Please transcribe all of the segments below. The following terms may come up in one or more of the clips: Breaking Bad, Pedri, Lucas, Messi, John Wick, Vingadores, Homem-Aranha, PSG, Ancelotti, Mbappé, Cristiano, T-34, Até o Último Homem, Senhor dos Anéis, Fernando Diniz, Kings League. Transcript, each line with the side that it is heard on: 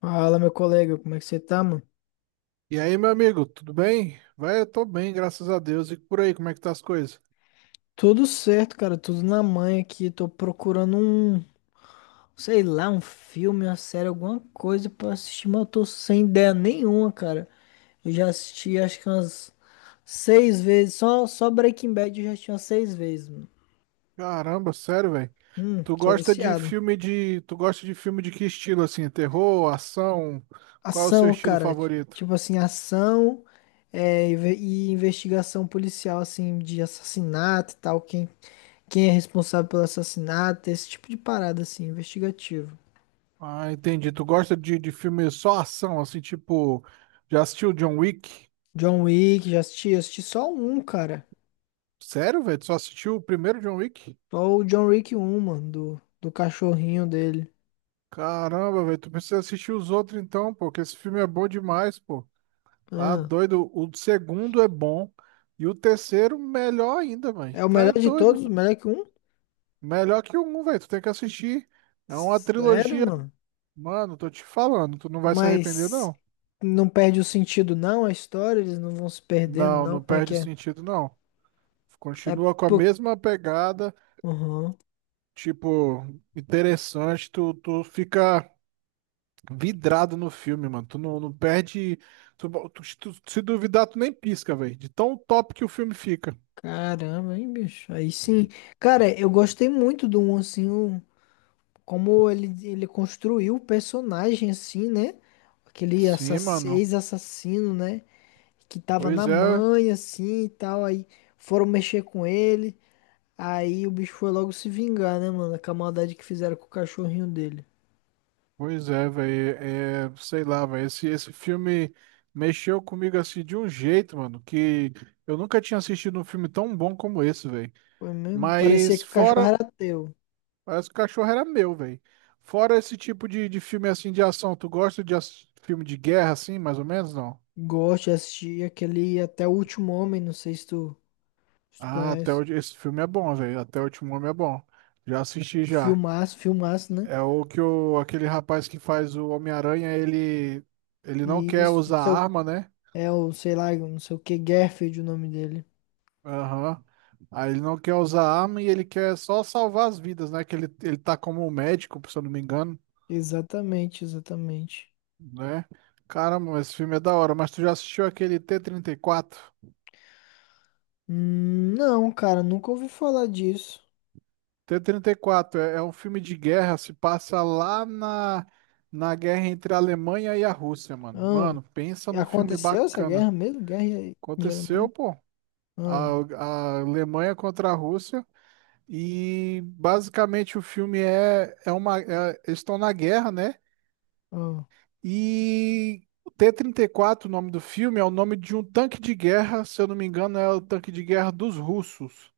left: Fala, meu colega, como é que você tá, mano?
right: E aí, meu amigo, tudo bem? Vai, eu tô bem, graças a Deus. E por aí, como é que tá as coisas?
left: Tudo certo, cara, tudo na mãe aqui. Tô procurando sei lá, um filme, uma série, alguma coisa pra assistir, mas eu tô sem ideia nenhuma, cara. Eu já assisti acho que umas 6 vezes, só Breaking Bad eu já assisti umas 6 vezes, mano.
right: Caramba, sério, velho.
left: Sou viciado.
right: Tu gosta de filme de que estilo assim? Terror, ação? Qual é o seu
left: Ação,
right: estilo
left: cara,
right: favorito?
left: tipo assim, ação é, e investigação policial, assim, de assassinato e tal, quem é responsável pelo assassinato, esse tipo de parada, assim, investigativo.
right: Ah, entendi. Tu gosta de filme só ação, assim, tipo, já assistiu John Wick?
left: John Wick, já assisti, assisti só um, cara.
right: Sério, velho? Tu só assistiu o primeiro John Wick?
left: Só o John Wick um, mano, do cachorrinho dele.
right: Caramba, velho, tu precisa assistir os outros então, pô, porque esse filme é bom demais, pô. Tá
left: Ah,
right: doido? O segundo é bom. E o terceiro, melhor ainda, mano.
left: é o
right: Tu
left: melhor
right: é
left: de
right: doido.
left: todos, o melhor que um?
right: Melhor que o um, velho. Tu tem que assistir. É uma
left: Sério,
right: trilogia.
left: mano?
right: Mano, tô te falando. Tu não vai se arrepender,
left: Mas
right: não.
left: não perde o sentido, não, a história, eles não vão se perdendo,
right: Não,
left: não.
right: não
left: Como é que
right: perde
left: é?
right: sentido, não.
left: É,
right: Continua com a
left: pô.
right: mesma pegada.
left: Uhum.
right: Tipo, interessante. Tu fica vidrado no filme, mano. Tu não perde. Se duvidar, tu nem pisca, velho. De tão top que o filme fica.
left: Caramba, hein, bicho? Aí sim. Cara, eu gostei muito do um, assim, como ele construiu o personagem, assim, né? Aquele assa-
right: Sim, mano.
left: Ex-assassino, né? Que tava
right: Pois
left: na
right: é.
left: mãe assim e tal. Aí foram mexer com ele. Aí o bicho foi logo se vingar, né, mano? Com a maldade que fizeram com o cachorrinho dele.
right: Pois é, velho, sei lá, velho, esse filme mexeu comigo assim de um jeito, mano, que eu nunca tinha assistido um filme tão bom como esse, velho.
left: Foi mesmo? Parecia
right: Mas
left: que o cachorro
right: fora,
left: era teu.
right: parece que o cachorro era meu, velho. Fora esse tipo de filme assim de ação, tu gosta de filme de guerra assim, mais ou menos, não?
left: Gosto de assistir aquele Até o Último Homem, não sei se se tu
right: Ah,
left: conhece.
right: esse filme é bom, velho, Até o Último Homem é bom. Já assisti já.
left: Filmaço, filmaço, né?
right: É o que aquele rapaz que faz o Homem-Aranha, ele não
left: E
right: quer
left: isso, não
right: usar
left: sei o-
right: arma, né?
left: é o, sei lá, não sei o que, Garfield, o nome dele.
right: Aham. Aí ele não quer usar arma e ele quer só salvar as vidas, né? Que ele tá como um médico, se eu não me engano,
left: Exatamente, exatamente.
right: né? Caramba, esse filme é da hora. Mas tu já assistiu aquele t 34?
left: Não, cara, nunca ouvi falar disso.
right: T-34 34 é um filme de guerra, se passa lá na guerra entre a Alemanha e a Rússia, mano.
left: Ah.
right: Mano, pensa
left: E
right: num filme
left: aconteceu essa
right: bacana.
left: guerra mesmo? Guerra de
right: Aconteceu,
left: Alemanha?
right: pô.
left: Ah,
right: A, a Alemanha contra a Rússia. E basicamente o filme eles estão na guerra, né?
left: ah.
right: E o T-34, o nome do filme, é o nome de um tanque de guerra, se eu não me engano, é o tanque de guerra dos russos.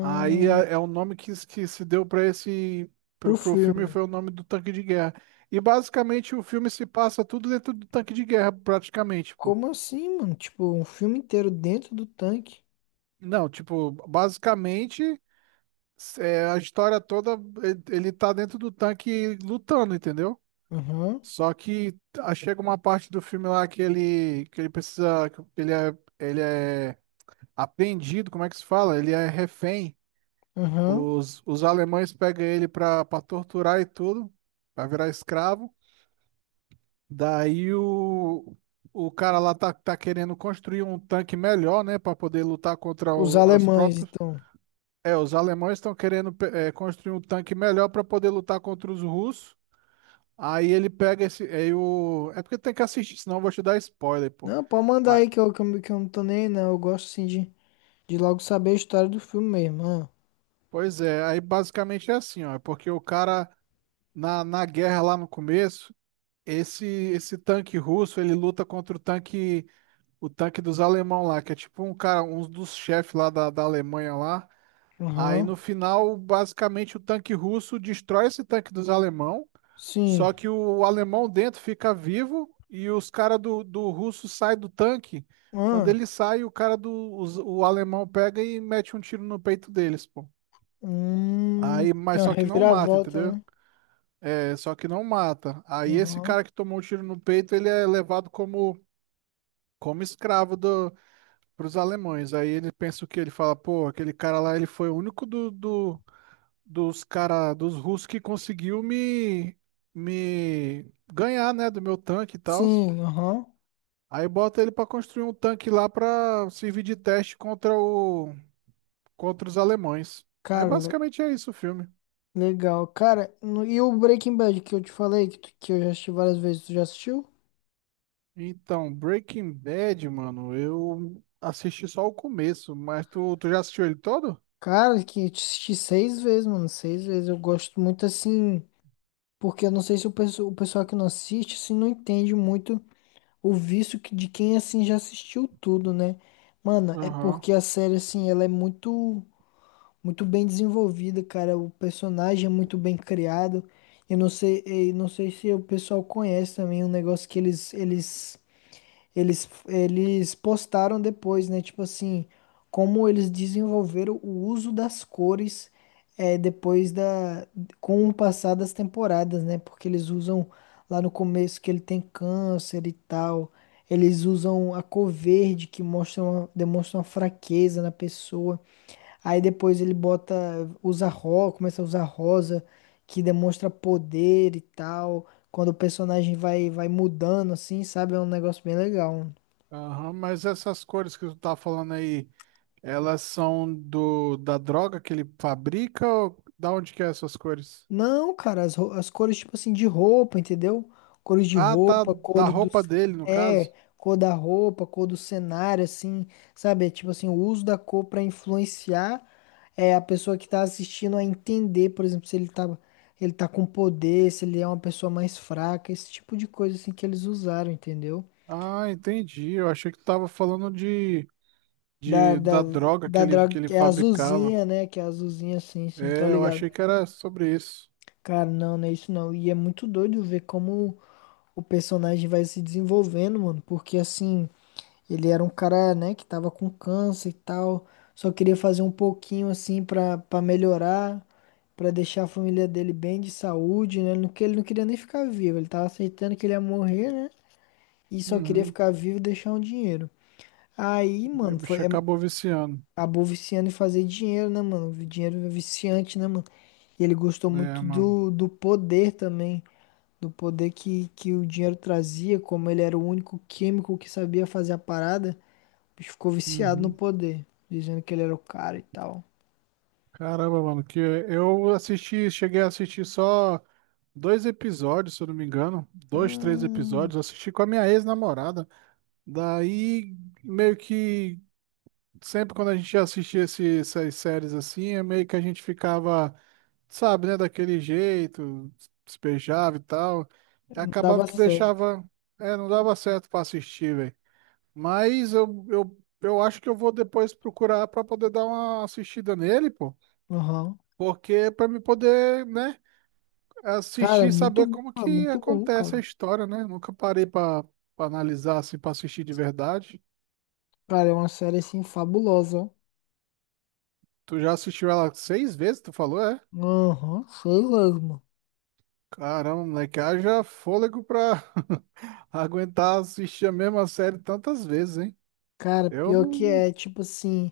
right: Aí é o nome que se deu para esse pro,
left: pro
right: pro filme
left: filme.
right: foi o nome do tanque de guerra. E basicamente o filme se passa tudo dentro do tanque de guerra, praticamente, pô.
left: Como assim, mano? Tipo, um filme inteiro dentro do tanque.
right: Não, tipo, basicamente a história toda ele tá dentro do tanque lutando, entendeu?
left: Aham,
right: Só que chega uma parte do filme lá que ele precisa, ele é apreendido, como é que se fala? Ele é refém.
left: aham.
right: Os alemães pegam ele pra torturar e tudo, pra virar escravo. Daí o cara lá tá querendo construir um tanque melhor, né, pra poder lutar contra
left: Os
right: os
left: alemães,
right: próprios.
left: então.
right: É, os alemães estão querendo construir um tanque melhor pra poder lutar contra os russos. Aí ele pega esse. É porque tem que assistir, senão eu vou te dar spoiler, pô.
left: Não, pode mandar
right: Mas,
left: aí que eu não tô nem aí, não. Eu gosto, assim, de logo saber a história do filme mesmo. Ah.
right: Pois é, aí basicamente é assim, ó. É porque o cara, na guerra lá no começo, esse tanque russo, ele luta contra o tanque dos alemão lá, que é tipo um cara, um dos chefes lá da Alemanha lá. Aí
left: Aham,
right: no final, basicamente, o tanque russo destrói esse tanque dos alemão,
left: sim.
right: só que o alemão dentro fica vivo e os caras do russo saem do tanque. Quando
left: Ah,
right: ele sai, o cara o alemão pega e mete um tiro no peito deles, pô. Aí,
left: tem
right: mas
left: uma
right: só que não mata,
left: reviravolta,
right: entendeu?
left: né?
right: É, só que não mata. Aí esse
left: Aham,
right: cara que tomou um tiro no peito, ele é levado como escravo pros alemães. Aí ele pensa o quê? Ele fala, pô, aquele cara lá, ele foi o único dos russos que conseguiu me ganhar, né, do meu tanque e tal.
left: sim, aham.
right: Aí bota ele pra construir um tanque lá pra servir de teste contra os alemães. Aí
left: Cara,
right: basicamente é isso o filme.
left: legal. Cara, e o Breaking Bad que eu te falei, que eu já assisti várias vezes, tu já assistiu?
right: Então, Breaking Bad, mano, eu assisti só o começo, mas tu já assistiu ele todo?
left: Cara, que eu assisti 6 vezes, mano, 6 vezes. Eu gosto muito assim, porque eu não sei se o pessoal que não assiste, assim, não entende muito o vício que, de quem, assim, já assistiu tudo, né? Mano, é
right: Aham.
left: porque a série, assim, muito bem desenvolvida, cara. O personagem é muito bem criado. Eu não sei se o pessoal conhece também um negócio que eles postaram depois, né? Tipo assim, como eles desenvolveram o uso das cores é, com o passar das temporadas, né? Porque eles usam lá no começo que ele tem câncer e tal. Eles usam a cor verde que demonstra uma fraqueza na pessoa. Aí depois ele bota, usa rosa, começa a usar rosa, que demonstra poder e tal. Quando o personagem vai, vai mudando, assim, sabe? É um negócio bem legal.
right: Aham, mas essas cores que tu tá falando aí, elas são do da droga que ele fabrica ou da onde que é essas cores?
left: Não, cara, as cores, tipo assim, de roupa, entendeu? Cores de
right: Ah, tá
left: roupa,
right: da
left: cores dos.
right: roupa dele, no
left: É,
right: caso.
left: cor da roupa, cor do cenário, assim, sabe? É tipo assim, o uso da cor pra influenciar é, a pessoa que tá assistindo a entender, por exemplo, se ele tá com poder, se ele é uma pessoa mais fraca, esse tipo de coisa, assim, que eles usaram, entendeu?
right: Ah, entendi. Eu achei que tu tava falando
left: Da,
right: de
left: da,
right: da droga que
left: da
right: ele,
left: drag,
right: que ele
left: que é
right: fabricava.
left: azulzinha, né? Que é azulzinha, assim, sim, tá
right: É, eu
left: ligado?
right: achei que era sobre isso.
left: Cara, não, não é isso não. E é muito doido ver como o personagem vai se desenvolvendo, mano, porque assim, ele era um cara, né, que tava com câncer e tal, só queria fazer um pouquinho assim pra melhorar, pra deixar a família dele bem de saúde, né? Ele não queria nem ficar vivo, ele tava aceitando que ele ia morrer, né? E só queria
right: Uhum.
left: ficar vivo e deixar um dinheiro. Aí,
right: E o
left: mano,
right: bicho acabou viciando.
left: acabou viciando em fazer dinheiro, né, mano? Dinheiro é viciante, né, mano? E ele gostou
right: É,
left: muito
right: mano.
left: do poder também do poder que o dinheiro trazia, como ele era o único químico que sabia fazer a parada, o bicho ficou viciado no
right: Uhum.
left: poder, dizendo que ele era o cara e tal.
right: Caramba, mano, que eu assisti, cheguei a assistir só dois episódios, se eu não me engano, dois, três
left: Hum,
right: episódios. Eu assisti com a minha ex-namorada. Daí, meio que sempre quando a gente ia assistir essas séries assim, é meio que a gente ficava sabe, né, daquele jeito, despejava e tal.
left: não
right: Acabava
left: dava
right: que
left: certo.
right: deixava, não dava certo pra assistir, velho. Mas eu acho que eu vou depois procurar pra poder dar uma assistida nele, pô.
left: Aham.
right: Porque é pra me poder, né,
left: Cara,
right: assistir e saber como
left: é
right: que
left: muito bom,
right: acontece a
left: cara.
right: história, né? Nunca parei pra analisar assim, pra assistir de verdade.
left: Cara, é uma série assim fabulosa, ó.
right: Tu já assistiu ela seis vezes, tu falou, é?
left: Aham, sei lá, mano.
right: Caramba, moleque, haja fôlego pra aguentar assistir a mesma série tantas vezes, hein?
left: Cara,
right: Eu
left: pior que
right: não.
left: é, tipo assim,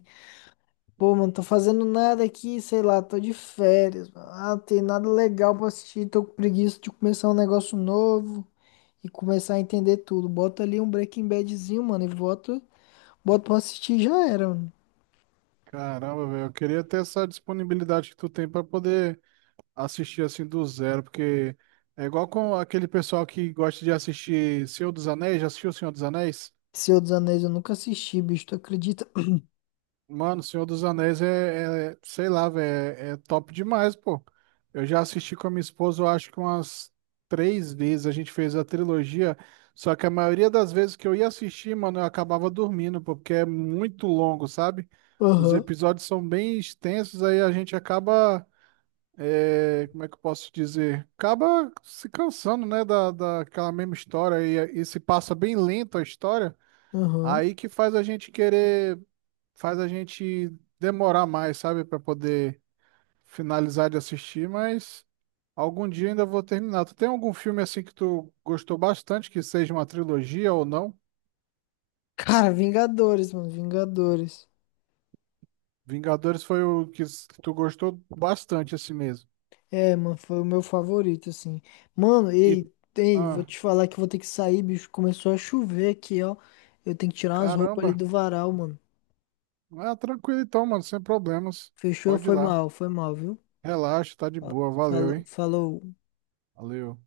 left: pô, mano, tô fazendo nada aqui, sei lá, tô de férias, mano. Ah, não tem nada legal pra assistir, tô com preguiça de começar um negócio novo. E começar a entender tudo. Bota ali um Breaking Badzinho, mano, e bota, bota pra assistir e já era, mano.
right: Caramba, velho, eu queria ter essa disponibilidade que tu tem pra poder assistir assim do zero, porque é igual com aquele pessoal que gosta de assistir Senhor dos Anéis, já assistiu o Senhor dos Anéis?
left: Senhor dos Anéis eu nunca assisti, bicho, tu acredita?
right: Mano, Senhor dos Anéis sei lá, velho, é top demais, pô. Eu já assisti com a minha esposa, eu acho que umas três vezes a gente fez a trilogia, só que a maioria das vezes que eu ia assistir, mano, eu acabava dormindo, pô, porque é muito longo, sabe? Os
left: Aham,
right: episódios são bem extensos, aí a gente acaba, como é que eu posso dizer? Acaba se cansando, né, daquela mesma história e se passa bem lento a história,
left: aham.
right: aí que faz a gente demorar mais, sabe, pra poder finalizar de assistir, mas algum dia ainda vou terminar. Tu tem algum filme assim que tu gostou bastante, que seja uma trilogia ou não?
left: Cara, Vingadores, mano, Vingadores.
right: Vingadores foi o que que tu gostou bastante assim mesmo.
left: É, mano, foi o meu favorito, assim. Mano,
right: E
left: ei, ei, vou
right: ah,
left: te falar que eu vou ter que sair, bicho. Começou a chover aqui, ó. Eu tenho que tirar umas roupas ali
right: Caramba.
left: do varal, mano.
right: Ah, tranquilo então, mano, sem problemas.
left: Fechou?
right: Pode ir lá.
left: Foi mal, viu?
right: Relaxa, tá de boa. Valeu,
left: Falou,
right: hein?
left: falou.
right: Valeu.